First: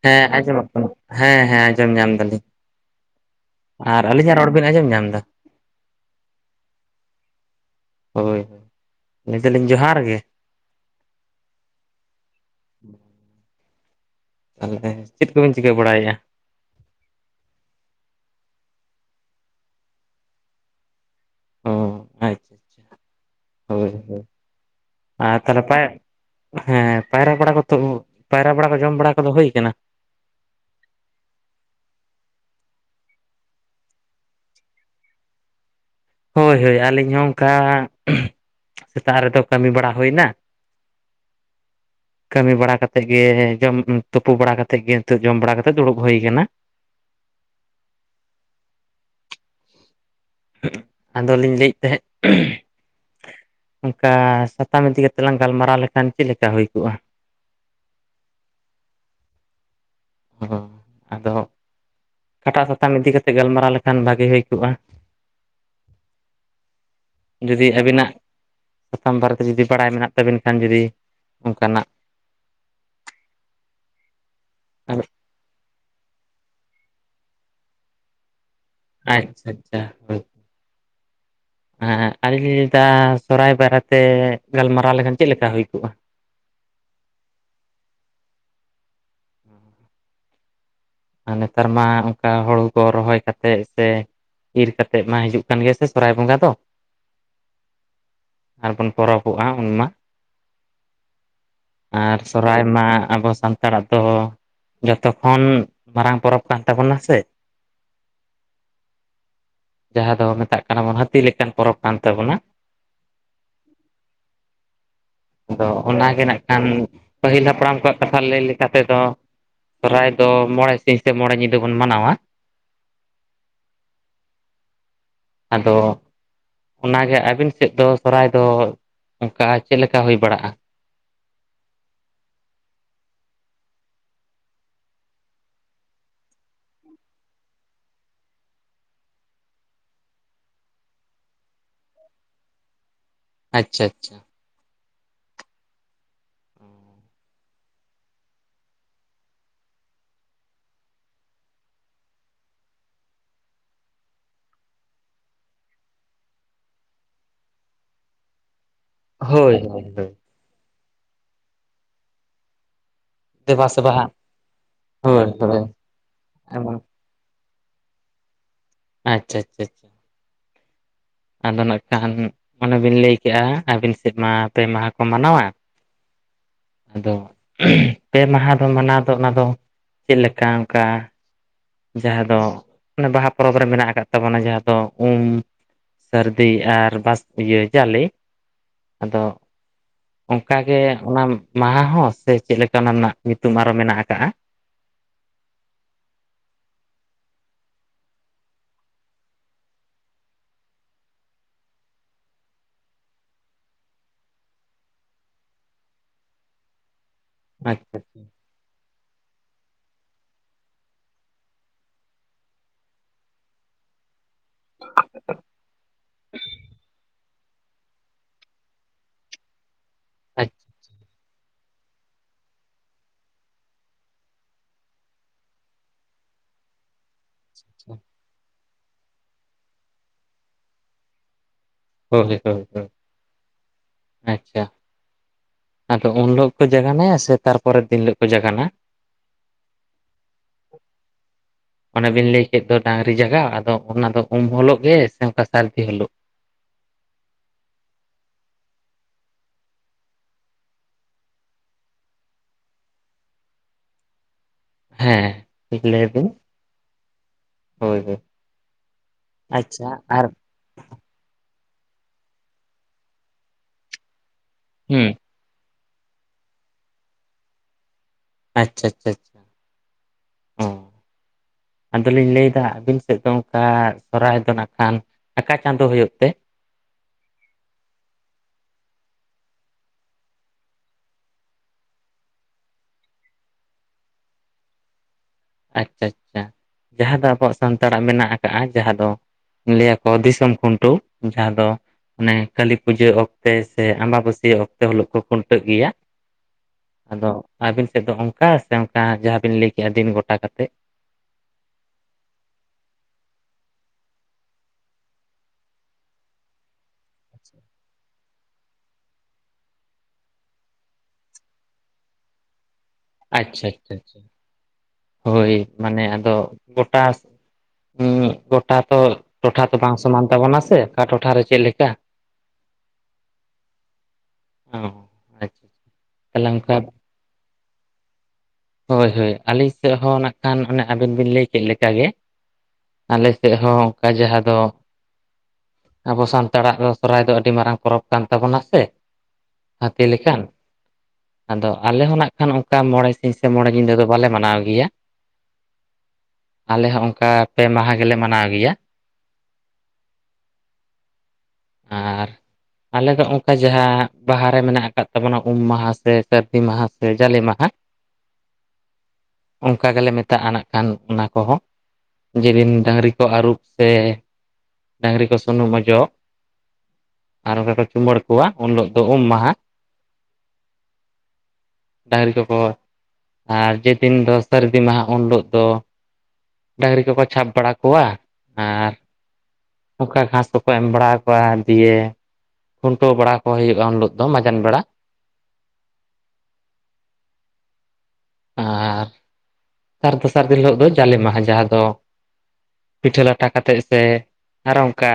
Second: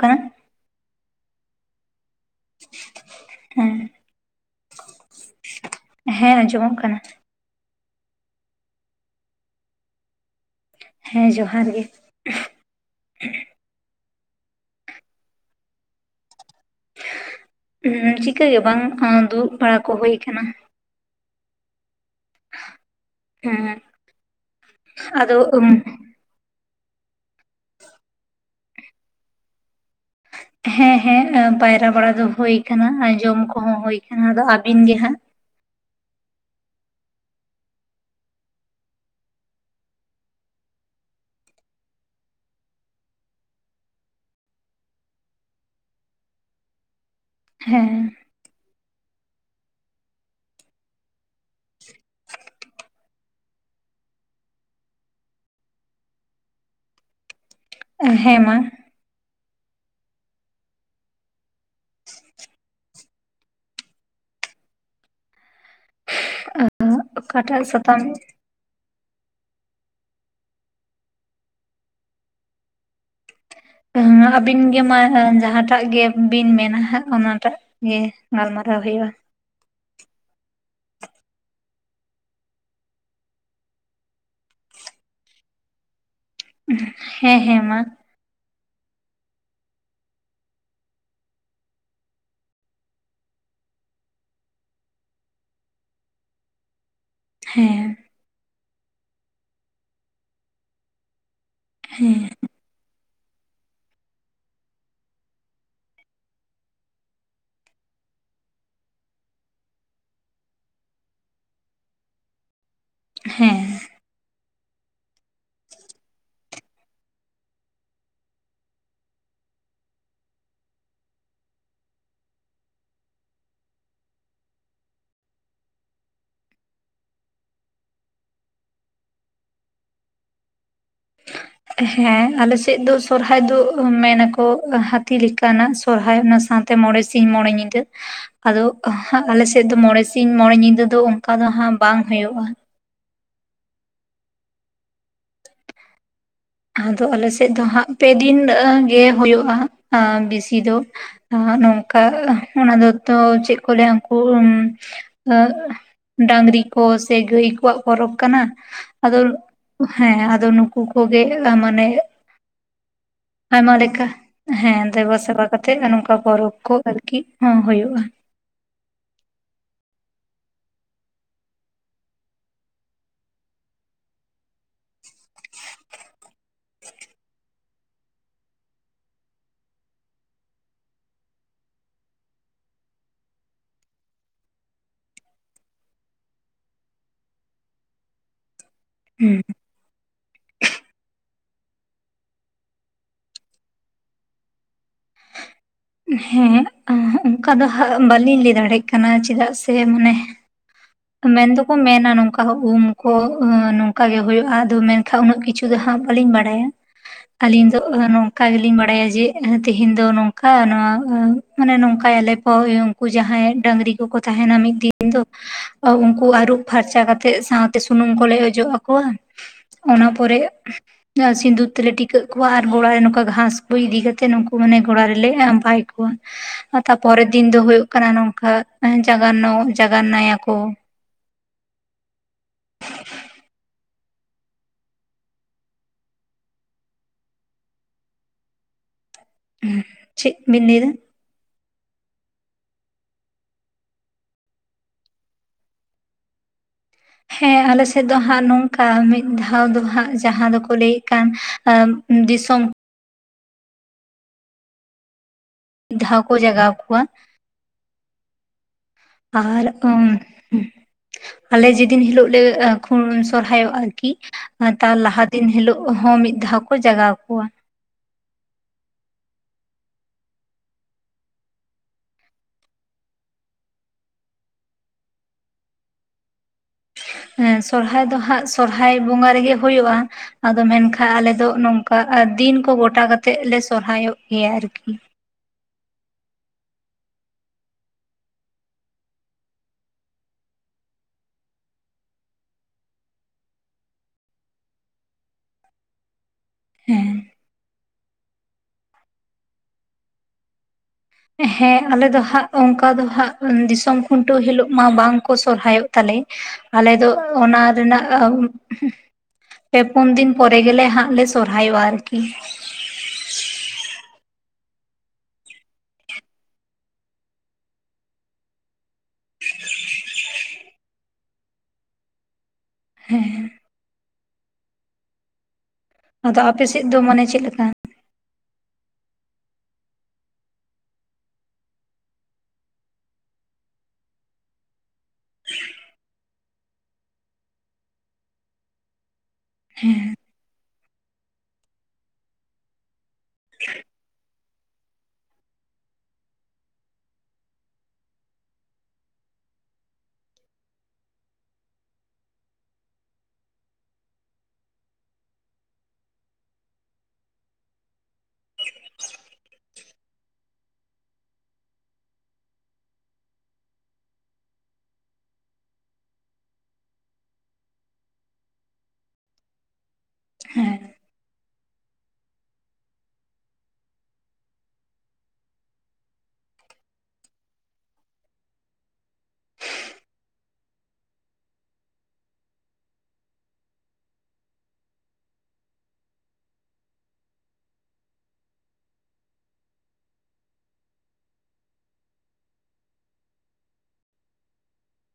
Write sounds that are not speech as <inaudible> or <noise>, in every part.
ᱠᱟᱱᱟ ᱦᱮᱸ ᱟᱸᱡᱚᱢᱚᱜ ᱠᱟᱱᱟ, ᱦᱮᱸ ᱦᱮᱸ ᱟᱸᱡᱚᱢ ᱧᱟᱢ ᱫᱟᱞᱤᱧ᱾ <inaudible> ᱟᱨ ᱟᱹᱞᱤᱧᱟᱜ ᱨᱚᱲ ᱵᱮᱱ ᱟᱸᱡᱚᱢ ᱧᱟᱢᱫᱟ? ᱦᱮᱸ ᱟᱸᱡᱚᱢᱚᱜ ᱠᱟᱱᱟ ᱦᱳᱭ ᱦᱳᱭ, ᱞᱟᱹᱭ ᱫᱟᱞᱤᱧ ᱡᱚᱦᱟᱨ ᱜᱮ᱾ ᱦᱮᱸ ᱡᱚᱦᱟᱨ ᱜᱮ᱾ ᱛᱟᱞᱷᱮ ᱪᱮᱫ ᱠᱚᱵᱤᱱ ᱪᱤᱠᱟᱹ ᱵᱟᱲᱟᱭᱮᱜᱼᱟ? ᱩᱸ, ᱪᱤᱠᱟᱹ ᱜᱮ ᱵᱟᱝ, ᱟᱸ ᱫᱩᱲᱩᱵ ᱵᱟᱲᱟ ᱠᱚ ᱦᱩᱭ ᱠᱟᱱᱟ᱾ ᱚ ᱟᱪᱪᱷᱟ ᱟᱪᱪᱷᱟ, ᱦᱮᱸ ᱦᱳᱭ ᱦᱳᱭ ᱟᱫᱚ ᱟᱨ ᱛᱟᱦᱞᱮ ᱯᱟᱭ ᱦᱮᱸ, ᱯᱟᱭᱨᱟ ᱵᱟᱲᱟ ᱠᱚᱫᱚ ᱯᱟᱭᱨᱟ ᱠᱚ ᱡᱚᱢ ᱵᱟᱲᱟ ᱠᱚᱫᱚ ᱦᱩᱭ ᱠᱟᱱᱟ? ᱦᱮᱸ ᱦᱮᱸ, ᱯᱟᱭᱨᱟ ᱵᱟᱲᱟ ᱫᱚ ᱦᱳ ᱟᱠᱟᱱᱟ ᱡᱚᱢ ᱠᱚᱦᱚᱸ ᱦᱳᱭ ᱠᱟᱱᱟ᱾ ᱟᱫᱚ ᱟᱹᱵᱤᱱ ᱜᱮ ᱦᱟᱸᱜ? ᱦᱳᱭ ᱦᱳᱭ ᱟᱹᱞᱤᱧ ᱦᱚᱸ ᱚᱝᱠᱟ ᱥᱮᱛᱟᱜ ᱨᱮᱫᱚ ᱠᱟᱹᱢᱤ ᱵᱟᱲᱟ ᱦᱩᱭᱱᱟ ᱠᱟᱹᱢᱤ ᱵᱟᱲᱟ ᱠᱟᱛᱮᱜ ᱜᱮ ᱡᱚᱢ ᱛᱩᱯᱩ ᱵᱟᱲᱟ ᱠᱟᱛᱮᱜ ᱜᱮ ᱱᱤᱛᱳᱜ ᱡᱚᱢ ᱵᱟᱲᱟ ᱠᱟᱛᱮᱜ ᱫᱩᱲᱩᱵ ᱦᱩᱭ ᱟᱠᱟᱱᱟ᱾ ᱦᱮᱸ ᱟᱫᱚᱞᱤᱧ ᱞᱟᱹᱭᱮᱫ ᱛᱟᱦᱮᱸᱫ ᱚᱱᱠᱟ ᱥᱟᱛᱟᱢ ᱤᱫᱤ ᱠᱟᱛᱮᱜ ᱞᱟᱝ ᱜᱟᱞᱢᱟᱨᱟᱣ ᱞᱮᱠᱷᱟᱱ ᱪᱮᱫ ᱞᱮᱠᱟ ᱦᱩᱭ ᱠᱚᱜᱼᱟ᱾ ᱦᱮᱸ ᱢᱟ ᱚ ᱟᱫᱚ ᱚᱠᱟᱴᱟᱜ ᱥᱟᱛᱟᱢ ᱤᱫᱤ ᱠᱟᱛᱮᱜ ᱜᱟᱞᱢᱟᱨᱟᱣ ᱞᱮᱠᱷᱟᱱ ᱵᱷᱟᱜᱤ ᱦᱩᱭ ᱠᱚᱜᱼᱟ᱾ ᱚᱠᱟᱴᱟᱜ ᱡᱩᱫᱤ ᱥᱟᱛᱟᱢ ᱟᱹᱵᱤᱱᱟᱜ ᱥᱟᱛᱟᱢ ᱵᱟᱨᱮᱛᱮ ᱡᱩᱫᱤ ᱵᱟᱲᱟᱭ ᱢᱮᱱᱟᱜ ᱛᱟᱵᱮᱱ ᱠᱷᱟᱱ ᱡᱩᱫᱤ ᱚᱱᱠᱟᱱᱟᱜ ᱟᱹᱵᱤᱱ ᱜᱮᱢᱟ ᱡᱟᱦᱟᱸᱴᱟᱜ ᱜᱮᱵᱤᱱ ᱢᱮᱱᱟ ᱦᱟᱸᱜ ᱚᱱᱟᱴᱟᱜ ᱜᱮ ᱜᱟᱞᱢᱟᱨᱟᱣ ᱦᱩᱭᱩᱜᱼᱟ᱾ ᱟᱪᱪᱷᱟ ᱟᱪᱪᱷᱟ ᱦᱳᱭ ᱦᱮᱸ ᱟᱹᱞᱤᱧ ᱞᱤᱧ ᱞᱟᱹᱭᱫᱟ ᱥᱚᱦᱚᱨᱟᱭ ᱵᱟᱨᱮᱛᱮ ᱜᱟᱞᱢᱟᱨᱟᱣ ᱞᱮᱠᱷᱟᱱ ᱪᱮᱫ ᱞᱮᱠᱟ ᱦᱩᱭ ᱠᱚᱜᱼᱟ᱾ ᱦᱮᱸ ᱦᱮᱸ ᱢᱟ ᱟᱨ ᱱᱮᱛᱟᱨ ᱢᱟ ᱚᱱᱠᱟ ᱦᱩᱲᱩ ᱠᱚ ᱨᱚᱦᱚᱭ ᱠᱟᱛᱮᱫ ᱥᱮ ᱤᱨ ᱠᱟᱛᱮᱜ ᱢᱟ ᱦᱤᱡᱩᱜ ᱠᱟᱱ ᱜᱮᱭᱟ ᱥᱮ ᱥᱚᱦᱚᱨᱟᱭ ᱵᱚᱸᱜᱟ ᱫᱚ ᱦᱮᱸ ᱟᱨᱵᱚᱱ ᱯᱚᱨᱚᱵᱚᱜᱼᱟ ᱩᱱᱢᱟ ᱦᱮᱸ ᱟᱨ ᱥᱚᱦᱚᱨᱟᱭ ᱢᱟ ᱟᱵᱚ ᱥᱟᱱᱛᱟᱲᱟᱜ ᱫᱚ ᱡᱚᱛᱚ ᱠᱷᱚᱱ ᱢᱟᱨᱟᱝ ᱯᱚᱨᱚᱵᱽ ᱠᱟᱱ ᱛᱟᱵᱚᱱᱟ ᱥᱮ ᱡᱟᱦᱟᱸ ᱫᱚ ᱢᱮᱛᱟᱜ ᱠᱟᱱᱟ ᱵᱚᱱ ᱦᱟᱹᱛᱤ ᱞᱮᱠᱟᱱ ᱯᱚᱨᱚᱵᱽ ᱠᱟᱱ ᱛᱟᱵᱚᱱᱟ᱾ ᱦᱮᱸ <inaudible> ᱟᱫᱚ ᱚᱱᱟᱜᱮ ᱱᱟᱜ ᱠᱷᱟᱱ ᱯᱟᱹᱦᱤᱞ ᱦᱟᱯᱲᱟᱢ ᱠᱚᱣᱟᱜ ᱠᱟᱛᱷᱟ ᱞᱟᱹᱭ ᱞᱮᱠᱟ ᱛᱮᱫᱚ᱾ ᱥᱚᱦᱚᱨᱟᱭ ᱫᱚ ᱢᱚᱬᱮ ᱥᱤᱧ ᱥᱮ ᱢᱚᱬᱮ ᱧᱤᱫᱟᱹ ᱵᱚᱱ ᱢᱟᱱᱟᱣᱟ᱾ ᱟᱫᱚ ᱚᱱᱟᱜᱮ ᱟᱹᱵᱤᱱ ᱥᱮᱫ ᱫᱚ ᱥᱚᱦᱚᱨᱟᱭ ᱫᱚ ᱚᱱᱠᱟ ᱪᱮᱫ ᱞᱮᱠᱟ ᱦᱩᱭ ᱵᱟᱲᱟᱜᱼᱟ᱾ <inaudible> ᱦᱮᱸ ᱟᱞᱮᱥᱮᱫ ᱫᱚ ᱥᱚᱦᱚᱨᱟᱭ ᱫᱚ ᱢᱮᱱᱟᱠᱚ ᱦᱟᱹᱛᱤ ᱞᱮᱠᱟᱱᱟᱜ ᱥᱚᱦᱚᱨᱟᱭ ᱚᱱᱟ ᱥᱟᱶᱛᱮ ᱢᱚᱬᱮ ᱥᱤᱧ ᱢᱚᱬᱮ ᱧᱤᱫᱟᱹ ᱟᱫᱚ ᱟᱞᱮ ᱥᱮᱫ ᱫᱚ ᱢᱚᱬᱮ ᱥᱤᱧ ᱢᱚᱬᱮ ᱧᱤᱫᱟᱹ ᱫᱚ ᱚᱱᱠᱟ ᱫᱚ ᱦᱟᱸᱜ ᱵᱟᱝ ᱦᱩᱭᱩᱜᱼᱟ᱾ ᱟᱪᱪᱷᱟ ᱟᱪᱪᱷᱟ ᱟᱫᱚ ᱟᱞᱮ ᱥᱮᱫ ᱫᱚ ᱦᱟᱸᱜ ᱯᱮ ᱫᱤᱱ ᱜᱮ ᱦᱩᱭᱩᱜᱼᱟ ᱵᱮᱥᱤ ᱫᱚ᱾ ᱱᱟᱦᱟᱜ ᱱᱚᱝᱠᱟ ᱚᱱᱟ ᱫᱚᱛᱚ ᱪᱮᱫ ᱠᱚ ᱞᱟᱹᱭᱟ ᱩᱱᱠᱩ ᱮᱸᱜ ᱰᱟᱹᱝᱨᱤ ᱠᱚ ᱥᱮ ᱜᱟᱹᱭ ᱠᱚᱣᱟᱜ ᱯᱚᱨᱚᱵᱽ ᱠᱟᱱᱟ᱾ ᱟᱫᱚ ᱦᱳᱭ ᱦᱳᱭ ᱦᱳᱭ ᱦᱮᱸ ᱟᱫᱚ ᱱᱩᱠᱩ ᱠᱚᱜᱮ ᱢᱟᱱᱮ ᱫᱮᱵᱟ ᱟᱭᱢᱟ ᱥᱮᱵᱟ ᱞᱮᱠᱟ ᱦᱟᱸᱜ ᱦᱮᱸ ᱫᱮᱵᱟ ᱦᱳᱭ ᱥᱮᱵᱟ ᱦᱳᱭ ᱠᱟᱛᱮ ᱱᱚᱝᱠᱟ ᱯᱚᱨᱚᱵᱽ ᱠᱚ <unintelligible> ᱦᱩᱭᱩᱜᱼᱟ ᱟᱪᱪᱷᱟ ᱟᱪᱪᱷᱟ ᱟᱪᱪᱷᱟ ᱟᱫᱚ ᱱᱟᱜ ᱠᱷᱟᱱ ᱚᱱᱮ ᱵᱤᱱ ᱞᱟᱹᱭ ᱠᱮᱜᱼᱟ ᱟᱹᱵᱤᱱ ᱥᱮᱫ ᱢᱟ ᱯᱮ ᱢᱟᱦᱟ ᱠᱚ ᱢᱟᱱᱟᱣᱟ᱾ ᱟᱫᱚ ᱯᱮ ᱢᱟᱦᱟᱸ ᱫᱚ ᱢᱟᱱᱟᱣ ᱫᱚ ᱚᱱᱟ ᱫᱚ ᱪᱮᱫ ᱞᱮᱠᱟ ᱚᱱᱠᱟ ᱡᱟᱦᱟᱸ ᱫᱚ ᱚᱱᱮ ᱵᱟᱦᱟ ᱯᱚᱨᱚᱵᱽ ᱨᱮ ᱢᱮᱱᱟᱜ ᱟᱠᱟᱫ ᱛᱟᱵᱚᱱᱟ ᱡᱟᱦᱟᱸ ᱫᱚ ᱩᱢ ᱥᱟᱹᱨᱫᱤ ᱟᱨ ᱵᱟᱥ ᱤᱭᱟᱹ ᱡᱟᱞᱮ ᱟᱫᱚ ᱚᱱᱠᱟ ᱜᱮ ᱚᱱᱟ ᱢᱟᱦᱟᱸ ᱦᱚᱸ ᱥᱮ ᱪᱮᱫ ᱞᱮᱠᱟ ᱚᱱᱟ ᱨᱮᱱᱟᱜ ᱧᱩᱛᱩᱢ ᱟᱨᱦᱚ ᱢᱮᱱᱟᱜ ᱟᱠᱟᱜᱼᱟ᱾ ᱦᱮᱸ ᱚᱱᱠᱟ ᱫᱚ ᱦᱟᱸᱜ ᱵᱟᱹᱞᱤᱧ ᱞᱟᱹᱭ ᱫᱟᱲᱮᱭᱟᱜ ᱠᱟᱱᱟ ᱪᱮᱫᱟᱜ ᱥᱮ ᱢᱟᱱᱮ ᱢᱮᱱ ᱫᱚᱠᱚ ᱢᱮᱱᱟ ᱱᱚᱝᱠᱟ ᱦᱚ ᱩᱢ ᱠᱚ ᱱᱚᱝᱠᱟ ᱜᱮ ᱦᱩᱭᱩᱜᱼᱟ᱾ ᱟᱫᱚ ᱢᱮᱱᱠᱷᱟᱱ ᱩᱱᱟᱹᱜ ᱠᱤ ᱪᱷᱩ ᱫᱚ ᱦᱟᱸᱜ ᱵᱟᱹᱞᱤᱧ ᱵᱟᱲᱟᱭᱟ᱾ <inaudible> ᱟᱹᱞᱤᱧ ᱫᱚ <unintelligible> ᱚᱱᱠᱟ ᱜᱮᱞᱤᱧ ᱵᱟᱲᱟᱭᱟ ᱡᱮ ᱛᱮᱦᱮᱧ ᱫᱚ ᱱᱚᱝᱠᱟ ᱱᱚᱣᱟ ᱢᱟᱱᱮ ᱱᱚᱝᱠᱟ ᱭᱟᱞᱮ <unintelligible> ᱩᱱᱠᱩ ᱡᱟᱦᱟᱸᱭ ᱰᱟᱹᱟᱝᱨᱤ ᱠᱚᱠᱚ ᱛᱟᱦᱮᱱᱟ ᱢᱤᱫ ᱫᱤᱱ ᱫᱚ ᱩᱱᱠᱩ ᱟᱹᱨᱩᱵ ᱯᱷᱟᱨᱪᱟ ᱠᱟᱛᱮᱜ ᱥᱟᱶᱼ ᱛᱮ ᱥᱩᱱᱩᱢ ᱠᱚᱞᱮ ᱚᱡᱚᱜ ᱟᱠᱚᱣᱟ᱾ ᱚᱱᱟ ᱟᱪᱪᱷᱟ ᱯᱚᱨᱮ ᱥᱤᱸᱫᱩᱨ ᱛᱮᱞᱮ ᱴᱤᱠᱟᱹᱜ ᱠᱚᱣᱟ ᱟᱨ ᱜᱚᱲᱟ ᱨᱮ ᱱᱚᱝᱠᱟ ᱜᱷᱟᱸᱥ ᱠᱚ ᱤᱫᱤ ᱠᱟᱛᱮᱜ ᱱᱩᱠᱩ ᱢᱟᱱᱮ ᱜᱚᱲᱟ ᱨᱮᱞᱮ ᱵᱟᱭ ᱠᱚᱣᱟ᱾ <inaudible> ᱛᱟᱯᱚᱨᱮ ᱫᱤᱱ ᱫᱚ ᱦᱳᱭᱳᱜ ᱟᱪᱪᱷᱟ ᱠᱟᱱᱟ᱾ ᱱᱚᱝᱠᱟ ᱡᱟᱜᱟᱱᱱᱚ ᱡᱟᱜᱟᱱᱱᱟ ᱭᱟᱠᱚ ᱦᱳᱭ ᱦᱳᱭ ᱦᱳᱭ ᱟᱪᱪᱷᱟ ᱟᱫᱚ ᱩᱱ ᱦᱤᱞᱳᱜ ᱜᱮ ᱠᱚ ᱡᱟᱜᱟᱱᱟᱭᱟ ᱥᱮ ᱛᱟᱨᱯᱚᱨᱮ ᱫᱤᱱ ᱦᱤᱞᱳᱜ ᱠᱚ ᱡᱟᱜᱟᱱᱟ᱾ ᱪᱮᱫ ᱵᱤᱱ ᱞᱟᱹᱭ ᱫᱟ᱾ <inaudible> ᱚᱱᱮ ᱵᱤᱱ ᱞᱟᱹᱭ ᱠᱮᱫ ᱫᱚ ᱰᱟᱹᱝᱨᱤ ᱡᱟᱜᱟᱣ ᱟᱫᱚ ᱚᱱᱟ ᱫᱚ ᱩᱢ ᱦᱤᱞᱳᱜ ᱜᱮ ᱥᱮ ᱚᱱᱠᱟ ᱥᱟᱹᱨᱫᱤ ᱦᱤᱞᱚᱜ ᱦᱮᱸ ᱟᱞᱮᱥᱮᱫ ᱫᱚ ᱦᱟᱸᱜ ᱱᱚᱝᱠᱟ ᱢᱤᱫ ᱫᱷᱟᱣ ᱫᱚ ᱦᱟᱸᱜ ᱡᱟᱦᱟᱸ ᱫᱚᱠᱚ ᱞᱟᱹᱭᱮᱫ ᱠᱟᱱ ᱫᱤᱥᱚᱢ ᱦᱮᱸ ᱴᱷᱤᱠ ᱞᱟᱹᱭ ᱫᱷᱟᱣ ᱵᱤᱱ ᱠᱚ ᱡᱟᱜᱟᱣ ᱠᱚᱣᱟ᱾ ᱦᱳᱭ ᱦᱳᱭ ᱟᱨ ᱟᱪᱪᱷᱟ ᱟᱨ ᱟᱞᱮ ᱡᱮᱫᱤᱱ ᱦᱤᱞᱳᱜ ᱞᱮ ᱥᱚᱦᱚᱨᱭᱚᱜᱼᱟ᱾ ᱟᱨᱠᱤ ᱛᱟᱨ ᱦᱩᱸ ᱞᱟᱦᱟ ᱫᱤᱱ ᱦᱤᱞᱳᱜ ᱦᱚᱸ ᱢᱤᱫ ᱫᱷᱟᱣ ᱠᱚ ᱡᱟᱜᱟᱣ ᱠᱚᱣᱟ᱾ ᱟᱪᱪᱷᱟ ᱟᱪᱪᱷᱟ ᱦᱚᱸ ᱟᱫᱚ ᱞᱤᱧ ᱞᱟᱹᱭ ᱮᱫᱟ᱾ ᱟᱵᱮᱱ ᱥᱮᱫ ᱫᱚ ᱚᱱᱠᱟ ᱥᱚᱨᱦᱟᱭ ᱫᱚ ᱱᱟᱠᱷᱟᱱ ᱟᱠᱟ ᱪᱟᱸᱫᱳ ᱦᱩᱭᱩᱜ ᱛᱮ? ᱦᱮᱸ ᱥᱚᱨᱦᱟᱭ ᱫᱚ ᱥᱚᱨᱦᱟᱭ ᱵᱚᱸᱜᱟ ᱨᱮᱜᱮ ᱦᱩᱭᱩᱜᱼᱟ᱾ ᱟᱫᱚ ᱢᱮᱱᱠᱷᱟᱱ ᱟᱞᱮ ᱫᱚ ᱱᱚᱝᱠᱟ ᱫᱤᱱ ᱠᱚ ᱜᱚᱴᱟ ᱠᱟᱛᱮᱫ ᱞᱮ ᱥᱚᱦᱚᱨᱟᱭᱼᱚᱜ ᱜᱮᱭᱟ ᱟᱨᱠᱤ᱾ ᱟᱪᱪᱷᱟ ᱟᱪᱪᱷᱟ, ᱡᱟᱦᱟᱸ ᱫᱚ ᱟᱵᱚᱣᱟᱜ ᱥᱟᱱᱛᱟᱲᱟᱜ ᱢᱮᱱᱟᱜ ᱟᱠᱟᱫᱟ, ᱡᱟᱦᱟᱸ ᱫᱚ ᱞᱟᱹᱭ ᱟᱠᱚ ᱫᱤᱥᱚᱢ ᱠᱷᱩᱱᱴᱟᱹᱣ ᱡᱟᱦᱟᱸ ᱫᱚ ᱟᱱᱮ ᱠᱟᱹᱞᱤ ᱯᱩᱡᱟᱹ ᱚᱠᱛᱮ ᱥᱮ ᱟᱢᱵᱟᱹᱥᱤᱭᱟᱹ ᱚᱠᱛᱮ ᱦᱤᱞᱳᱜ ᱠᱚ ᱠᱷᱩᱱᱴᱟᱹᱜ ᱜᱮᱭᱟ᱾ ᱦᱮᱸ ᱟᱫᱚ ᱟᱹᱵᱤᱱ ᱥᱮᱫ ᱫᱚ ᱚᱱᱠᱟ ᱥᱮ ᱚᱱᱠᱟ ᱡᱟᱦᱟᱸ ᱵᱤᱱ ᱞᱟᱹᱭ ᱠᱮᱜᱼᱟ ᱫᱤᱱ ᱜᱚᱴᱟ ᱠᱟᱛᱮᱫ? ᱦᱮᱸ ᱟᱞᱮ ᱫᱚ ᱚᱱᱠᱟ ᱫᱚ ᱫᱤᱥᱚᱢ ᱠᱷᱩᱱᱴᱟᱹᱣ ᱦᱤᱞᱳᱜ ᱢᱟ ᱵᱟᱝᱠᱚ ᱥᱚᱨᱦᱟᱭᱼᱚᱜ ᱛᱟᱞᱮ᱾ ᱟᱞᱮ ᱫᱚ ᱚᱱᱟ ᱨᱮᱱᱟᱜ ᱯᱮ ᱯᱩᱱ ᱫᱤᱱ ᱯᱚᱨᱮ ᱜᱮ ᱞᱮ ᱦᱟᱸᱜ ᱥᱚᱦᱚᱨᱟᱭᱚᱜᱼᱟ ᱟᱨᱠᱤ ᱾ ᱟᱪᱪᱷᱟ ᱟᱪᱪᱷᱟ, ᱦᱳᱭ ᱢᱟᱱᱮ ᱟᱫᱚ ᱜᱚᱴᱟ <unintelligible> ᱜᱚᱴᱟ ᱛᱚ, ᱴᱚᱴᱷᱟ ᱛᱚ ᱵᱟᱝ ᱥᱚᱢᱟᱱ ᱛᱟᱵᱚᱱᱟ ᱥᱮ ᱚᱠᱟ ᱴᱚᱴᱷᱟ ᱨᱮ ᱪᱮᱫ ᱞᱮᱠᱟ᱾ ᱦᱮᱸ ᱦᱮᱸ, ᱚ ᱟᱪᱪᱷᱟ ᱟᱫᱚ ᱛᱟᱦᱚᱞᱮ ᱟᱯᱮ ᱚᱱᱠᱟ ᱥᱮᱫ ᱫᱚ ᱢᱟᱱᱮ ᱪᱮᱫ ᱞᱮᱠᱟ? ᱦᱳᱭ ᱦᱳᱭ, ᱟᱹᱞᱮ ᱥᱮᱫ ᱦᱚᱸ ᱱᱟᱜᱠᱷᱟᱱ ᱟᱹᱵᱤᱱ ᱵᱮᱱ ᱞᱟᱹᱭ ᱠᱮᱜ ‌ᱞᱮᱠᱟ ᱜᱮ᱾ ᱟᱞᱮ ᱥᱮᱫ ᱦᱚᱸ ᱚᱱᱠᱟ ᱡᱟᱦᱟᱸ ᱫᱚ ᱟᱵᱚ ᱥᱟᱱᱛᱟᱲᱟᱜ ᱫᱚ ᱥᱚᱦᱚᱨᱟᱭ ᱫᱚ ᱟᱹᱰᱤ ᱢᱟᱨᱟᱝ ᱯᱚᱨᱚᱵᱽ ᱠᱟᱱ ᱛᱟᱵᱚᱱᱟ ᱥᱮ ᱦᱟᱹᱛᱤ ᱦᱮᱸ ᱞᱮᱠᱟᱱ᱾ ᱟᱫᱚ ᱟᱞᱮ ᱦᱚᱸ ᱱᱟᱝᱠᱷᱟᱱ ᱚᱱᱠᱟ ᱢᱚᱬᱮ ᱥᱤᱧ ᱥᱮ ᱢᱚᱬᱮ ᱧᱤᱫᱟᱹ ᱫᱚ ᱵᱟᱞᱮ ᱢᱟᱱᱟᱣ ᱜᱮᱭᱟ᱾ ᱟᱞᱮ ᱦᱚᱸ ᱚᱱᱠᱟ ᱯᱮ ᱢᱟᱦᱟ ᱜᱮᱞᱮ ᱢᱟᱱᱟᱣ ᱜᱮᱭᱟ᱾ ᱟᱨ ᱟᱞᱮ ᱫᱚ ᱚᱱᱠᱟ ᱡᱟᱦᱟᱸ ᱵᱟᱦᱟ ᱨᱮ ᱢᱮᱱᱟᱜ ᱟᱠᱟᱫ ᱛᱟᱵᱚᱱᱟ ᱩᱢ ᱢᱟᱦᱟ, ᱥᱮ ᱥᱟᱹᱨᱫᱤ ᱢᱟᱦᱟ, ᱥᱮ ᱡᱟᱞᱮ ᱢᱟᱦᱟ, ᱚᱱᱠᱟ ᱜᱮᱞᱮ ᱢᱮᱛᱟᱜᱼᱟ᱾ ᱚᱱᱟ ᱠᱚᱦᱚᱸ ᱡᱮᱫᱤᱱ ᱰᱟᱹᱝᱨᱤ ᱠᱚ ᱟᱹᱨᱩᱵ ᱥᱮ ᱰᱟᱝᱨᱤ ᱠᱚ ᱥᱩᱱᱩᱢ ᱚᱡᱚᱜ ᱟᱨ ᱚᱱᱠᱟ ᱠᱚ ᱪᱩᱢᱟᱹᱲ ᱠᱚᱣᱟ ᱩᱱ ᱦᱤᱞᱳᱜ ᱫᱚ ᱩᱢ ᱢᱟᱦᱟᱸ᱾ ᱦᱮᱸ, ᱰᱟᱹᱟᱝᱨᱤ ᱠᱚᱠᱚ ᱟᱨ ᱡᱮᱫᱤᱱ ᱫᱚ ᱥᱟᱹᱨᱫᱤ ᱢᱟᱦᱟ ᱩᱱ ᱦᱤᱞᱳᱜ ᱫᱚ ᱰᱟᱹᱝᱨᱤ ᱠᱚᱠᱚ ᱪᱷᱟᱯ ᱵᱟᱲᱟ ᱠᱚᱣᱟ ᱟᱨ ᱚᱱᱠᱟ ᱜᱷᱟᱥ ᱠᱚᱠᱚ ᱮᱢ ᱵᱟᱲᱟ ᱠᱚᱣᱟ ᱫᱤᱭᱮ ᱠᱷᱩᱱᱴᱟᱹᱣ ᱵᱟᱲᱟ ᱠᱚ ᱦᱩᱭᱩᱜᱼᱟ ᱩᱱ ᱦᱤᱞᱳᱜ ᱫᱚ ᱢᱟᱡᱟᱱ ᱵᱮᱲᱟ᱾ ᱟᱨ ᱛᱟᱨ ᱫᱚᱥᱟᱨ ᱫᱤᱱ ᱦᱤᱞᱳᱜ ᱫᱚ ᱡᱟᱞᱮ ᱢᱟᱦᱟ, ᱡᱟᱦᱟᱸ ᱫᱚ ᱯᱤᱴᱷᱟᱹ ᱞᱟᱴᱷᱟ ᱠᱟᱛᱮᱫ ᱥᱮ ᱟᱨᱦᱚᱸ ᱚᱱᱠᱟ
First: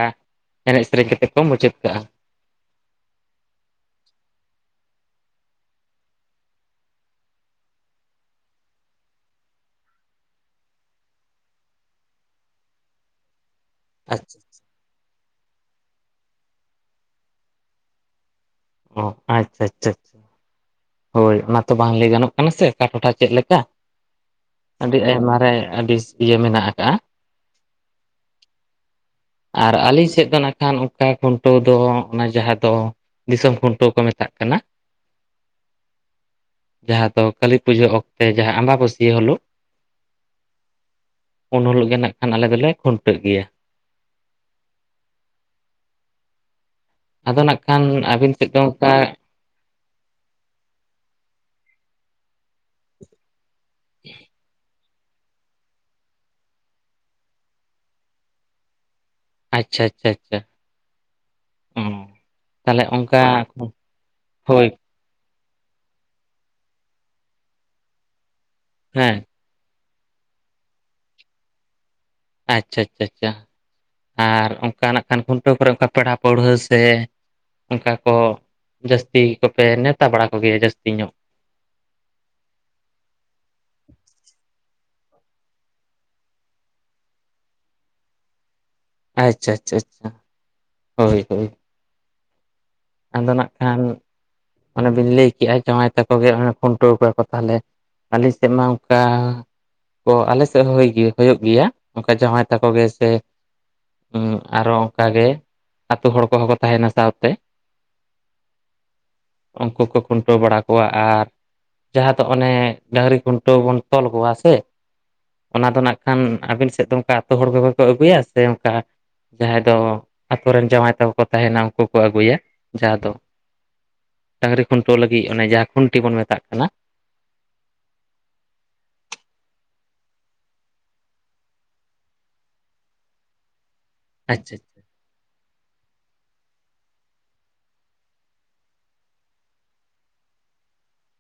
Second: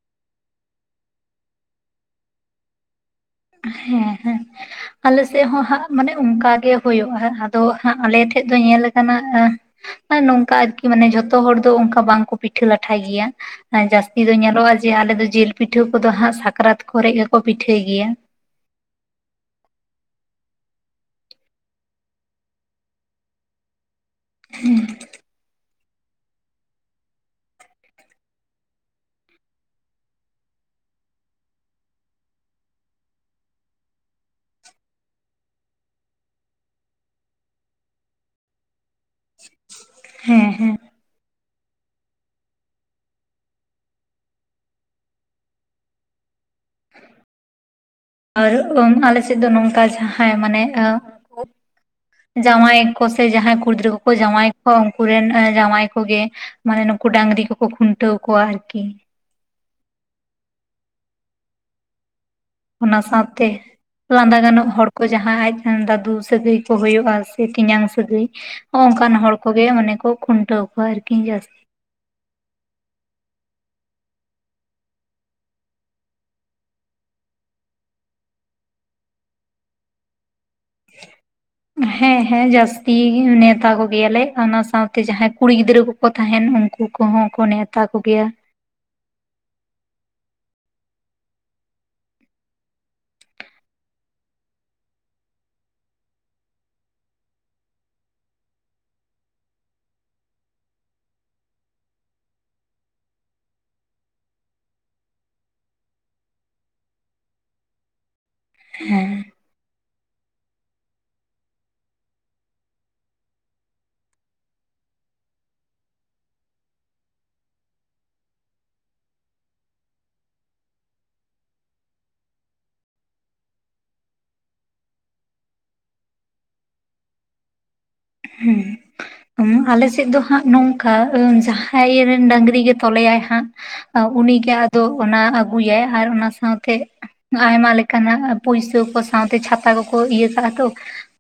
ᱮᱱᱮᱡ ᱥᱮᱨᱮᱧ ᱠᱟᱛᱮᱫ ᱠᱚ ᱢᱩᱪᱟᱹᱫ ᱠᱟᱜᱼᱟ᱾ ᱦᱮᱸ ᱦᱮᱸ, ᱟᱞᱮ ᱥᱮᱫ ᱦᱚᱸ ᱦᱟᱸᱜ ᱢᱟᱱᱮ ᱚᱱᱠᱟᱜᱮ ᱦᱩᱭᱩᱜᱼᱟ, ᱟᱫᱚ ᱟᱞᱮ ᱴᱷᱮᱱ ᱫᱚ ᱧᱮᱞ ᱠᱟᱱᱟ᱾ ᱟᱨ ᱱᱚᱝᱠᱟ ᱟᱨᱠᱤ ᱡᱷᱚᱛᱚ ᱦᱚᱲ ᱫᱚ ᱚᱱᱠᱟ ᱵᱟᱝᱠᱚ ᱯᱤᱴᱷᱟᱹ ᱞᱟᱴᱷᱟᱭ ᱜᱮᱭᱟ᱾ ᱡᱟᱹᱥᱛᱤ ᱫᱚ ᱟᱪᱪᱷᱟ ᱧᱮᱞᱚᱜᱼᱟ, ᱡᱮ ᱟᱞᱮ ᱫᱚ ᱡᱤᱞ ᱯᱤᱴᱷᱟᱹ ᱠᱚᱫᱚ ᱥᱟᱠᱨᱟᱛ ᱠᱚᱨᱮ ᱜᱮ ᱠᱚ ᱯᱤᱴᱷᱟᱹᱭ ᱜᱮᱭᱟ᱾ ᱚ ᱟᱪᱪᱷᱟ ᱟᱪᱪᱷᱷᱟ, ᱦᱳᱭ, ᱚᱱᱟ ᱛᱚ ᱵᱟᱝ ᱞᱟᱹᱭ ᱜᱟᱱᱚᱜ ᱠᱟᱱᱟ ᱥᱮ ᱚᱠᱟ ᱴᱚᱴᱷᱟ ᱪᱮᱫ ᱞᱮᱠᱟ? ᱟᱹᱰᱤ ᱟᱭᱢᱟ ᱨᱮ ᱟᱹᱰᱤ ᱤᱭᱟᱹ ᱢᱮᱱᱟᱜ ᱟᱠᱟᱫᱟ᱾ ᱟᱨ ᱟᱹᱞᱮ ᱥᱮᱫ ᱫᱚ ᱱᱟᱜ ᱠᱷᱟᱱ ᱚᱱᱠᱟ ᱠᱷᱩᱱᱴᱟᱹᱣ ᱫᱚ, ᱚᱱᱟ ᱡᱟᱦᱟᱸ ᱫᱚ, ᱫᱤᱥᱚᱢ ᱠᱷᱩᱱᱴᱟᱹᱣ ᱠᱚ ᱢᱮᱛᱟᱜ ᱠᱟᱱᱟ, ᱡᱟᱦᱟᱸ ᱫᱚ ᱠᱟᱹᱞᱤ ᱯᱩᱡᱟᱹ ᱚᱠᱛᱮ ᱡᱟᱦᱟᱸ ᱟᱸᱵᱟᱹᱵᱟᱹᱥᱭᱟᱹ ᱦᱤᱞᱳᱜ, ᱦᱮᱸ ᱦᱮᱸ, ᱩᱱ ᱦᱳᱞᱳᱜ ᱜᱮ ᱱᱟᱜ ᱠᱷᱟᱱ ᱟᱞᱮ ᱫᱚᱞᱮ ᱠᱷᱩᱱᱴᱟᱹᱜ ᱜᱮᱭᱟ᱾ ᱟᱫᱚ ᱱᱟᱝᱠᱷᱟᱱ ᱟᱨ, ᱟᱨ <inaudible> ᱟᱞᱮ ᱥᱮᱫ ᱫᱚ ᱱᱚᱝᱠᱟ ᱡᱟᱦᱟᱸᱭ ᱢᱟᱱᱮ ᱡᱟᱶᱟᱭ ᱠᱚ ᱥᱮ ᱡᱟᱦᱟᱸᱭ ᱠᱚ ᱥᱮ ᱡᱟᱦᱟᱸ ᱠᱚ, ᱠᱩᱲᱤᱜᱤᱫᱽᱨᱟᱹ ᱠᱚ ᱠᱚ ᱡᱟᱶᱟᱭ ᱮᱜ ᱠᱚᱣᱟ ᱩᱝ ᱠᱩᱨᱮᱱ ᱡᱟᱶᱟᱭ ᱠᱚᱜᱮ ᱢᱟᱱᱮ ᱱᱩᱠᱩ ᱰᱟᱹᱝᱨᱤ ᱠᱚᱠᱚ ᱠᱷᱩᱱᱴᱟᱹᱣ ᱠᱚᱣᱟ ᱟᱨᱠᱤ, ᱟᱪᱪᱷᱟ ᱟᱪᱪᱷᱟ ᱟᱪᱪᱷᱟ ᱚ ᱛᱟᱦᱚᱞᱮ ᱚᱱᱟ ᱚᱱᱠᱟ ᱥᱟᱶᱛᱮ ᱞᱟᱸᱫᱟ ᱦᱳᱭ ᱜᱟᱱᱚᱜ ᱦᱚᱲ ᱡᱟᱦᱟᱸᱭ ᱟᱡ ᱫᱟᱫᱩ ᱥᱟᱹᱜᱟᱹᱭ ᱠᱚ ᱦᱩᱭᱩᱜᱼᱟ ᱥᱮ ᱛᱤᱧᱟᱝ ᱥᱟᱹᱜᱟᱹᱭ ᱦᱚᱜ ᱚᱱᱠᱟᱱ ᱦᱮᱸ ᱦᱚᱲ, ᱠᱚᱜᱮ ᱢᱟᱱᱮ ᱠᱚ ᱠᱷᱩᱱᱴᱟᱹᱣ ᱠᱚᱣᱟ ᱟᱨᱠᱤᱧ ᱡᱟᱹᱥᱛᱤ ᱟᱪᱪᱷᱟ ᱟᱪᱪᱷᱟᱷᱟ ᱟᱨ ᱚᱱᱠᱟ ᱱᱟᱜ ᱠᱷᱟᱱ ᱠᱷᱩᱱᱴᱟᱹᱣ ᱠᱚᱨᱮ ᱚᱱᱠᱟ ᱯᱮᱲᱟ ᱯᱟᱹᱲᱦᱟᱹ ᱥᱮ, ᱚᱱᱠᱟ ᱠᱚ ᱡᱟᱹᱥᱛᱤ ᱠᱚᱯᱮ ᱱᱮᱶᱛᱟ ᱵᱟᱲᱟ ᱠᱚᱜᱮᱭᱟ ᱡᱟᱹᱥᱛᱤ ᱧᱚᱜ ᱦᱮᱸ ᱦᱮᱸ ᱡᱟᱹᱥᱛᱤ ᱱᱮᱣᱛᱟ ᱠᱚᱜᱮᱭᱟᱞᱮ ᱚᱱᱟ ᱥᱟᱶᱛᱮ ᱡᱟᱦᱟᱸᱭ ᱠᱩᱲᱤ ᱜᱤᱫᱽᱨᱟᱹ ᱠᱩ ᱠᱚ ᱛᱟᱦᱮᱸᱱ ᱩᱱᱠᱩ ᱠᱚᱦᱚᱸ ᱠᱚ ᱱᱮᱣᱛᱟ ᱠᱚᱜᱮᱭᱟ ᱟᱪᱪᱷᱟ ᱟᱪᱪᱷᱟ ᱟᱪᱷᱟ ᱦᱳᱭ ᱦᱳᱭ ᱟᱫᱚ ᱱᱟᱜ ᱠᱷᱟᱱ ᱚᱱᱮ ᱵᱤᱱ ᱞᱟᱹᱭ ᱠᱮᱜᱼᱟ ᱡᱟᱶᱟᱭ ᱛᱟᱠᱚ ᱜᱮ ᱚᱱᱮ ᱠᱷᱩᱱᱴᱟᱹᱣ ᱠᱚᱮᱣᱟ ᱠᱚ ᱛᱟᱦᱚᱞᱮ ᱟᱞᱤᱧ ᱥᱮᱫ ᱢᱟ ᱚᱱᱠᱟ, ᱠᱚ ᱟᱞᱮ ᱥᱮᱫ ᱦᱚᱸ ᱦᱩᱭᱩᱜ ᱜᱮᱭᱟ ᱚᱱᱠᱟ ᱡᱟᱶᱟᱭ ᱛᱟᱠᱚ ᱜᱮ ᱥᱮ, ᱟᱨᱚ ᱚᱱᱠᱟ ᱜᱮ ᱟᱛᱳ ᱦᱚᱲ ᱠᱚᱦᱚᱸ ᱠᱚ ᱛᱟᱦᱮᱱᱟ ᱥᱟᱶᱛᱮ ᱦᱮᱸ ᱩᱱᱠᱩ ᱠᱚ ᱠᱷᱩᱱᱴᱟᱹᱣ ᱵᱟᱲᱟ ᱠᱚᱣᱟ ᱟᱨ ᱡᱟᱦᱟᱸ ᱫᱚ ᱚᱱᱮ ᱰᱟᱹᱝᱨᱤ ᱠᱷᱩᱱᱴᱟᱹᱣ ᱵᱚᱱ ᱛᱚᱞ ᱠᱚᱣᱟ ᱥᱮ ᱚᱱᱟ ᱫᱚ ᱱᱟᱜ ᱠᱷᱟᱱ ᱟᱵᱤᱱ ᱥᱮᱫ ᱫᱚ ᱚᱱᱠᱟ ᱟᱹᱛᱩ ᱦᱚᱲ ᱠᱚᱜᱮ ᱠᱚ ᱟᱹᱜᱩᱭᱟ ᱥᱮ ᱚᱱᱠᱟ ᱡᱟᱦᱟᱸᱭ ᱫᱚ ᱟᱠᱚ ᱨᱮᱱ ᱡᱟᱶᱟᱭ ᱛᱟᱠᱚ ᱠᱚ ᱛᱟᱦᱮᱸᱱᱟ ᱩᱱᱠᱩ ᱠᱚ ᱟᱹᱜᱩᱭᱟ, ᱡᱟᱦᱟᱸ ᱫᱚ ᱰᱟᱹᱟᱝᱨᱤ ᱠᱷᱩᱱᱴᱟᱹᱣ ᱞᱟᱹᱜᱤᱜ ᱚᱱᱮ ᱡᱟᱦᱟᱸ ᱠᱷᱩᱱᱴᱤ ᱵᱚᱱ ᱢᱮᱛᱟᱜ ᱠᱟᱱᱟ, ᱦᱩᱸ ᱟᱞᱮ ᱥᱮᱫ ᱫᱚ ᱦᱟᱸᱜ ᱱᱚᱝᱠᱟ ᱡᱟᱦᱟᱸᱭ ᱨᱮᱱ ᱰᱟᱝᱨᱤ ᱜᱮ ᱛᱚᱞᱮᱭᱟᱭ ᱦᱟᱸᱜ ᱩᱱᱤᱜᱮ ᱟᱪᱪᱷᱟ ᱟᱪᱪᱷᱟ ᱟᱫᱚ ᱚᱱᱟ ᱟᱹᱜᱩᱭᱟᱭ ᱟᱨ ᱚᱱᱟ ᱥᱟᱶᱛᱮ ᱟᱭᱢᱟ ᱞᱮᱠᱟᱱᱟᱜ ᱯᱩᱭᱥᱟᱹ ᱠᱚ ᱥᱟᱶᱛᱮ ᱪᱷᱟᱛᱟ ᱠᱚᱠᱚ ᱤᱭᱟᱹ ᱠᱟᱜᱼᱟ ᱛᱚ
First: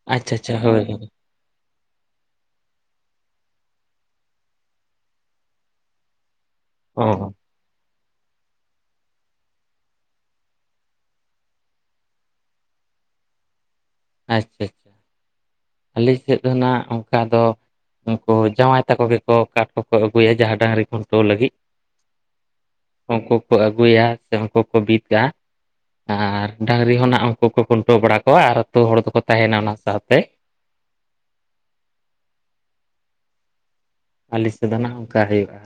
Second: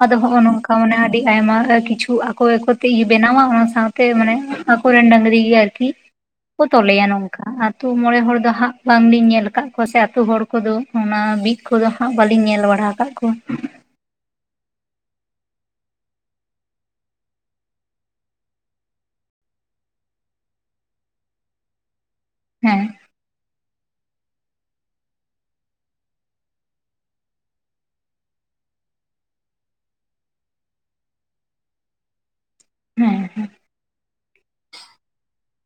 ᱟᱫᱚ ᱟᱪᱪᱷᱟ ᱦᱚᱸᱜᱚᱭ ᱟᱪᱪᱷᱟ ᱱᱚᱝᱠᱟ ᱦᱳᱭ ᱢᱟᱱᱮ ᱦᱳᱭ ᱟᱹᱰᱤ ᱟᱭᱢᱟ ᱠᱤᱪᱷᱩ ᱟᱠᱚ ᱜᱮᱠᱚ ᱵᱮᱱᱟᱣᱟ ᱚᱱᱟ ᱥᱟᱶᱛᱮ ᱢᱟᱱᱮ ᱟᱠᱚᱨᱮᱱ ᱰᱟᱹᱝᱨᱤ ᱜᱮ ᱟᱨᱠᱤ ᱠᱚ ᱚ ᱛᱚᱞᱮᱭᱟ ᱱᱚᱝᱠᱟ ᱟᱨ ᱟᱹᱛᱩ ᱢᱚᱬᱮ ᱦᱚᱲ ᱫᱚ ᱦᱟᱸᱜ ᱵᱟᱝᱞᱤᱧ ᱧᱮᱞ ᱟᱠᱟᱫ ᱠᱚᱣᱟ ᱥᱮ ᱟᱛᱳ ᱦᱚᱲ ᱠᱚᱫᱚ ᱚᱱᱟ ᱵᱤᱫ ᱠᱚᱫᱚ ᱦᱟᱸᱜ ᱵᱟᱞᱤᱧ ᱧᱮᱞ ᱵᱟᱲᱟ ᱠᱟᱜ-ᱟ ᱠᱚᱣᱟ ᱟᱪᱪᱷᱟ ᱟᱪᱪᱷᱟ ᱟᱞᱮᱧ ᱥᱮᱫ ᱫᱚ ᱱᱟᱜ ᱚᱱᱠᱟ ᱫᱚ ᱩᱱᱠᱩ ᱡᱟᱶᱟᱭ ᱛᱟᱠᱚ ᱜᱮᱠᱚ ᱠᱟᱴ ᱠᱚᱠᱚ ᱟᱹᱜᱩᱭᱟ ᱡᱟᱦᱟᱸ ᱰᱟᱝᱨᱤ ᱠᱷᱩᱱᱴᱟᱹᱣ ᱞᱟᱹᱜᱤᱫ ᱦᱮᱸ ᱩᱱᱠᱩ ᱠᱚ ᱟᱹᱜᱩᱭᱟ ᱩᱱᱠᱩ ᱠᱚ ᱵᱤᱫᱽ ᱠᱟᱜᱼᱟ ᱟᱨ ᱰᱟᱹᱟᱝᱨᱤ ᱦᱚᱸ ᱱᱟᱜ ᱩᱱᱠᱩ ᱠᱚ ᱠᱷᱩᱱᱴᱟᱹᱣ ᱵᱟᱲᱟ ᱠᱚᱣᱟ ᱟᱨ ᱛᱳ ᱦᱚᱲ ᱫᱚᱠᱚ ᱛᱟᱦᱮᱱᱟ ᱚᱱᱟ ᱥᱟᱶᱛᱮ ᱦᱮᱸ ᱦᱮᱸ ᱟᱹᱞᱮ ᱥᱮᱫ ᱦᱟᱸᱜ ᱚᱱᱠᱟ ᱦᱩᱭᱩᱜᱼᱟ᱾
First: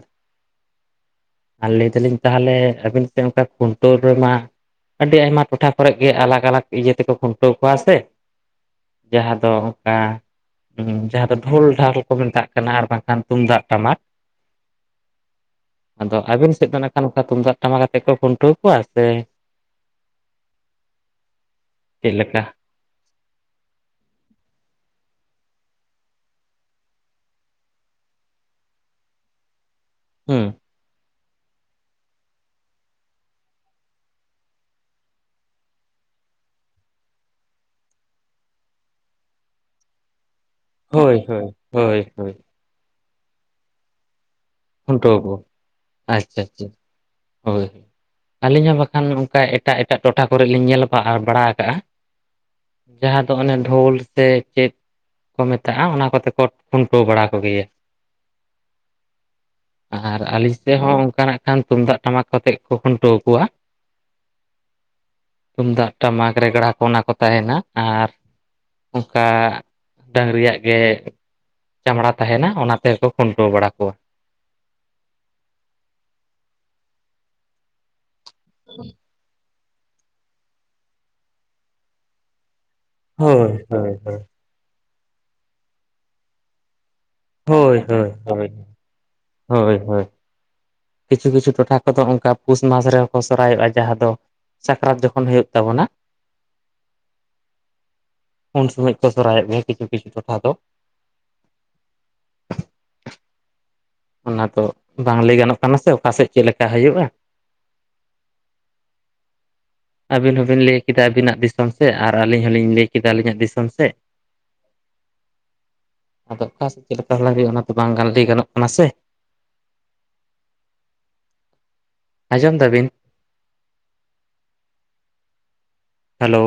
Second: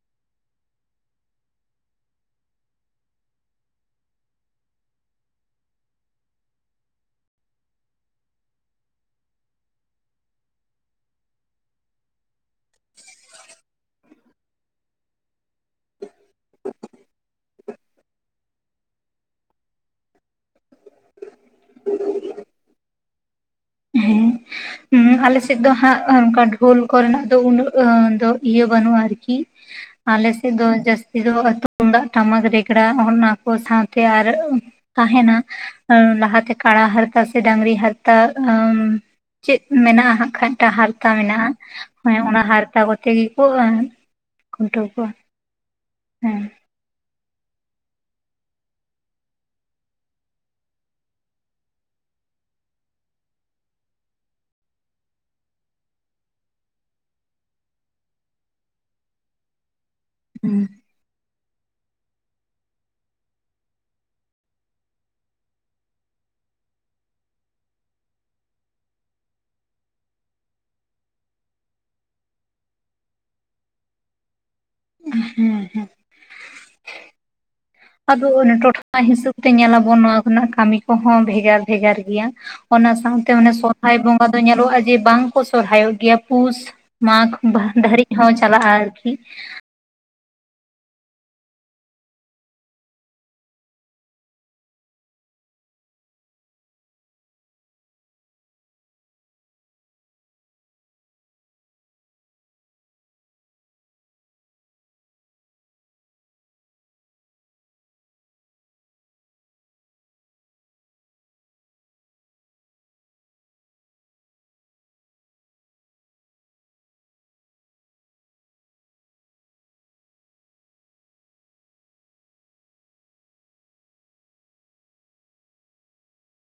ᱟᱨ ᱞᱟᱹᱭ ᱫᱟᱞᱤᱧ ᱛᱟᱦᱚᱞᱮ ᱟᱹᱵᱤᱱ ᱥᱮᱫ ᱚᱱᱠᱟ ᱠᱷᱩᱱᱴᱟᱹᱣ ᱨᱮᱢᱟ᱾ ᱟᱹᱰᱤ ᱟᱭᱢᱟ ᱴᱚᱴᱷᱟ ᱠᱚᱨᱮᱜ ᱜᱮ ᱟᱞᱟᱜᱽ ᱟᱞᱟᱜᱽ ᱤᱭᱟᱹ ᱛᱮᱠᱚ ᱠᱷᱩᱱᱴᱟᱹᱣ ᱠᱚᱣᱟ ᱥᱮ ᱡᱟᱦᱟᱸ ᱫᱚ ᱚᱱᱠᱟ ᱡᱟᱦᱟᱸ ᱫᱚ ᱰᱷᱳᱞ ᱰᱷᱟᱞ ᱠᱚ ᱢᱮᱛᱟᱜ ᱠᱟᱱᱟ ᱟᱨ ᱵᱟᱝᱠᱷᱟᱱ ᱛᱩᱢᱫᱟᱜ ᱴᱟᱢᱟᱠ ᱟᱫᱚ ᱟᱹᱵᱤᱱ ᱥᱮᱫ ᱫᱚ ᱱᱟᱜᱠᱷᱟᱱ ᱚᱱᱠᱟ ᱛᱩᱢᱫᱟᱜ ᱴᱟᱢᱟᱠᱛᱮ ᱠᱚ ᱠᱷᱩᱱᱴᱟᱹᱣ ᱠᱚᱣᱟ ᱥᱮ ᱪᱮᱜ ᱞᱮᱠᱟ? ᱦᱮᱸ ᱟᱞᱮ ᱥᱮᱫ ᱫᱚ ᱦᱟᱸᱜ ᱚᱱᱠᱟ ᱰᱷᱳᱞ ᱠᱚᱨᱮᱱᱟᱜ ᱫᱚ ᱩᱱᱟᱹᱜ ᱫᱚ ᱤᱭᱟᱹ ᱵᱟᱹᱱᱩᱜᱼᱟ ᱟᱨᱠᱤ᱾ <unintelligible> ᱟᱞᱮᱥᱮᱫ ᱫᱚ ᱡᱟᱹᱥ ᱛᱤ ᱛᱩᱢᱫᱟᱜ ᱴᱟᱢᱟᱠ ᱨᱮᱜᱽᱲᱟ ᱚᱱᱟ ᱠᱚ ᱥᱟᱶᱛᱮ ᱟᱨ ᱛᱟᱦᱮᱱᱟ᱾ ᱞᱟᱦᱟᱛᱮ ᱠᱟᱲᱟ ᱦᱟᱨᱛᱟ ᱥᱮ ᱰᱟᱝᱨᱤ ᱦᱟᱨᱛᱟ ᱪᱮᱫ ᱢᱮᱱᱟᱜᱼᱟ ᱦᱟᱸᱜ ᱠᱷᱟᱱ ᱢᱤᱫᱴᱟᱜ ᱦᱟᱨᱛᱟ ᱦᱳᱭ ᱦᱳᱭ ᱢᱮᱱᱟᱜᱼᱟ᱾ ᱦᱳᱭ ᱚᱱᱮ ᱦᱳᱭ ᱚᱱᱟ ᱦᱟᱨᱛᱟ ᱠᱚᱛᱮ ᱜᱮᱠᱚ ᱠᱷᱩᱱᱴᱟᱹᱣ ᱠᱚᱣᱟ ᱦᱮᱸ ᱟᱪᱪᱷᱟ ᱟᱪᱪᱷᱟ ᱦᱳᱭ ᱟᱹᱞᱤᱧ ᱦᱚᱸ ᱵᱟᱠᱷᱟᱱ ᱚᱱᱠᱟ ᱮᱴᱟᱜ ᱮᱴᱟᱜ ᱴᱚᱴᱷᱟ ᱠᱚᱨᱮ ᱞᱤᱧ ᱧᱮᱞ ᱵᱟ ᱵᱟᱲᱟ ᱠᱟᱜᱼᱟ᱾ ᱡᱟᱦᱟᱸ ᱫᱚ ᱚᱱᱮ ᱰᱷᱳᱞ ᱥᱮ ᱪᱮᱫ ᱠᱚ ᱢᱮᱛᱟᱜᱼᱟ? ᱚᱱᱟ ᱠᱚᱛᱮ ᱠᱚ ᱠᱷᱩᱱᱴᱟᱹᱣ ᱵᱟᱲᱟ ᱠᱚᱜᱮᱭᱟ᱾ ᱟᱨ ᱟᱹᱞᱤᱧ ᱦᱩᱸ ᱥᱮᱫ ᱦᱚᱸ ᱚᱱᱠᱟ ᱱᱟᱜᱠᱷᱟᱱ ᱛᱩᱢᱫᱟᱜ ᱴᱟᱢᱟᱠ ᱠᱚᱛᱮᱫ ᱜᱮᱠᱚ ᱠᱷᱩᱱᱴᱟᱹᱣ ᱠᱚᱣᱟ᱾ ᱛᱩᱢᱫᱟᱜ ᱴᱟᱢᱟᱠ ᱨᱮᱜᱽᱲᱟ ᱠᱚ ᱚᱱᱟ ᱠᱚ ᱛᱟᱦᱮᱸᱱᱟ ᱟᱨ ᱚᱱᱠᱟ ᱰᱟᱝᱨᱤᱭᱟᱜ ᱜᱮ ᱪᱟᱢᱲᱟ ᱛᱟᱦᱮᱸᱱᱟ ᱚᱱᱟ ᱛᱮᱜᱮᱠᱚ ᱠᱷᱩᱱᱴᱟᱹᱣ ᱵᱟᱲᱟ ᱠᱚᱣᱟ᱾ ᱦᱮᱸ ᱦᱮᱸ ᱟᱫᱚ ᱚᱱᱟ ᱴᱚᱴᱷᱟ ᱦᱤᱥᱟᱹᱵᱽ ᱛᱮ ᱧᱮᱞᱟᱵᱚᱱ ᱱᱚᱣᱟ ᱠᱚᱨᱮᱱᱟᱜ ᱠᱟᱹᱢᱤ ᱠᱚᱦᱚᱸ ᱵᱷᱮᱜᱟᱨ ᱵᱷᱮᱜᱟᱨ ᱜᱮᱭᱟ᱾ ᱚᱱᱟ ᱥᱟᱶᱛᱮ ᱚᱱᱮ ᱦᱳᱭ ᱦᱳᱭ ᱥᱚᱦᱨᱟᱭ ᱵᱚᱸᱜᱟ ᱧᱮᱞᱚᱜᱼᱟ ᱡᱮ ᱵᱟᱝ ᱠᱚ ᱥᱚᱨᱦᱟᱭᱚᱜ ᱜᱮᱭᱟ᱾ ᱯᱩᱥ ᱢᱟᱜᱽ ᱦᱳᱭ ᱫᱷᱟᱹᱨᱤᱡ ᱦᱳᱭ ᱦᱚᱸ ᱦᱳᱭ ᱪᱟᱞᱟᱜᱼᱟ ᱟᱨᱠᱤ᱾ ᱠᱤ ᱦᱳᱭ ᱦᱳᱭ ᱠᱤᱪᱷᱩ ᱠᱤᱪᱩ ᱴᱚᱴᱷᱟ ᱠᱚᱫᱚ ᱚᱱᱠᱟ ᱯᱩᱥ ᱢᱟᱥ ᱨᱮᱦᱚᱸ ᱠᱚ ᱥᱚᱨᱦᱟᱭᱚᱜᱼᱟ᱾ ᱡᱟᱦᱟᱸ ᱫᱚ ᱥᱟᱠᱨᱟᱛ ᱡᱚᱠᱷᱚᱱ ᱦᱩᱭᱩᱜ ᱛᱟᱵᱚᱱᱟ᱾ ᱩᱱ ᱥᱚᱢᱚᱭ ᱠᱚ ᱥᱚᱨᱦᱟᱭᱚᱜ ᱜᱮᱭᱟ ᱠᱤᱪᱷᱩ ᱠᱤᱪᱷᱩ ᱴᱚᱴᱷᱟ ᱫᱚ᱾ ᱚᱱᱟ ᱫᱚ ᱵᱟᱝ ᱞᱟᱹᱭ ᱜᱟᱱᱚᱜ ᱠᱟᱱᱟ ᱥᱮ ᱚᱠᱟᱥᱮᱫ ᱪᱮᱫ ᱞᱮᱠᱟ ᱦᱩᱭᱩᱜᱼᱟ᱾ <inaudible> ᱟᱹᱵᱤᱱ ᱦᱚᱸᱵᱤᱱ ᱞᱟᱹᱭ ᱠᱮᱫᱟ ᱟᱹᱵᱤᱱᱟᱜ ᱫᱤᱥᱚᱢ ᱥᱮᱫ ᱟᱨ ᱟᱹᱞᱤᱧ ᱦᱚᱞᱤᱧ ᱞᱟᱹᱭ ᱠᱮᱫᱟ ᱟᱹᱞᱤᱧᱟᱜ ᱫᱤᱥᱚᱢ ᱥᱮᱫ᱾ ᱟᱫᱚ ᱚᱠᱟ ᱥᱮᱫ ᱪᱮᱫᱞᱮᱠᱟ ᱦᱟᱞᱟ ᱦᱩᱭᱩᱜᱼᱟ᱾ ᱚᱱᱟ ᱫᱚ ᱵᱟᱝ ᱜᱟᱱ ᱞᱟᱹᱭ ᱜᱟᱱᱚᱜ ᱠᱟᱱᱟ ᱥᱮ ᱟᱸᱡᱚᱢ ᱫᱟᱵᱤᱱ <inaudible> ᱦᱮᱞᱳ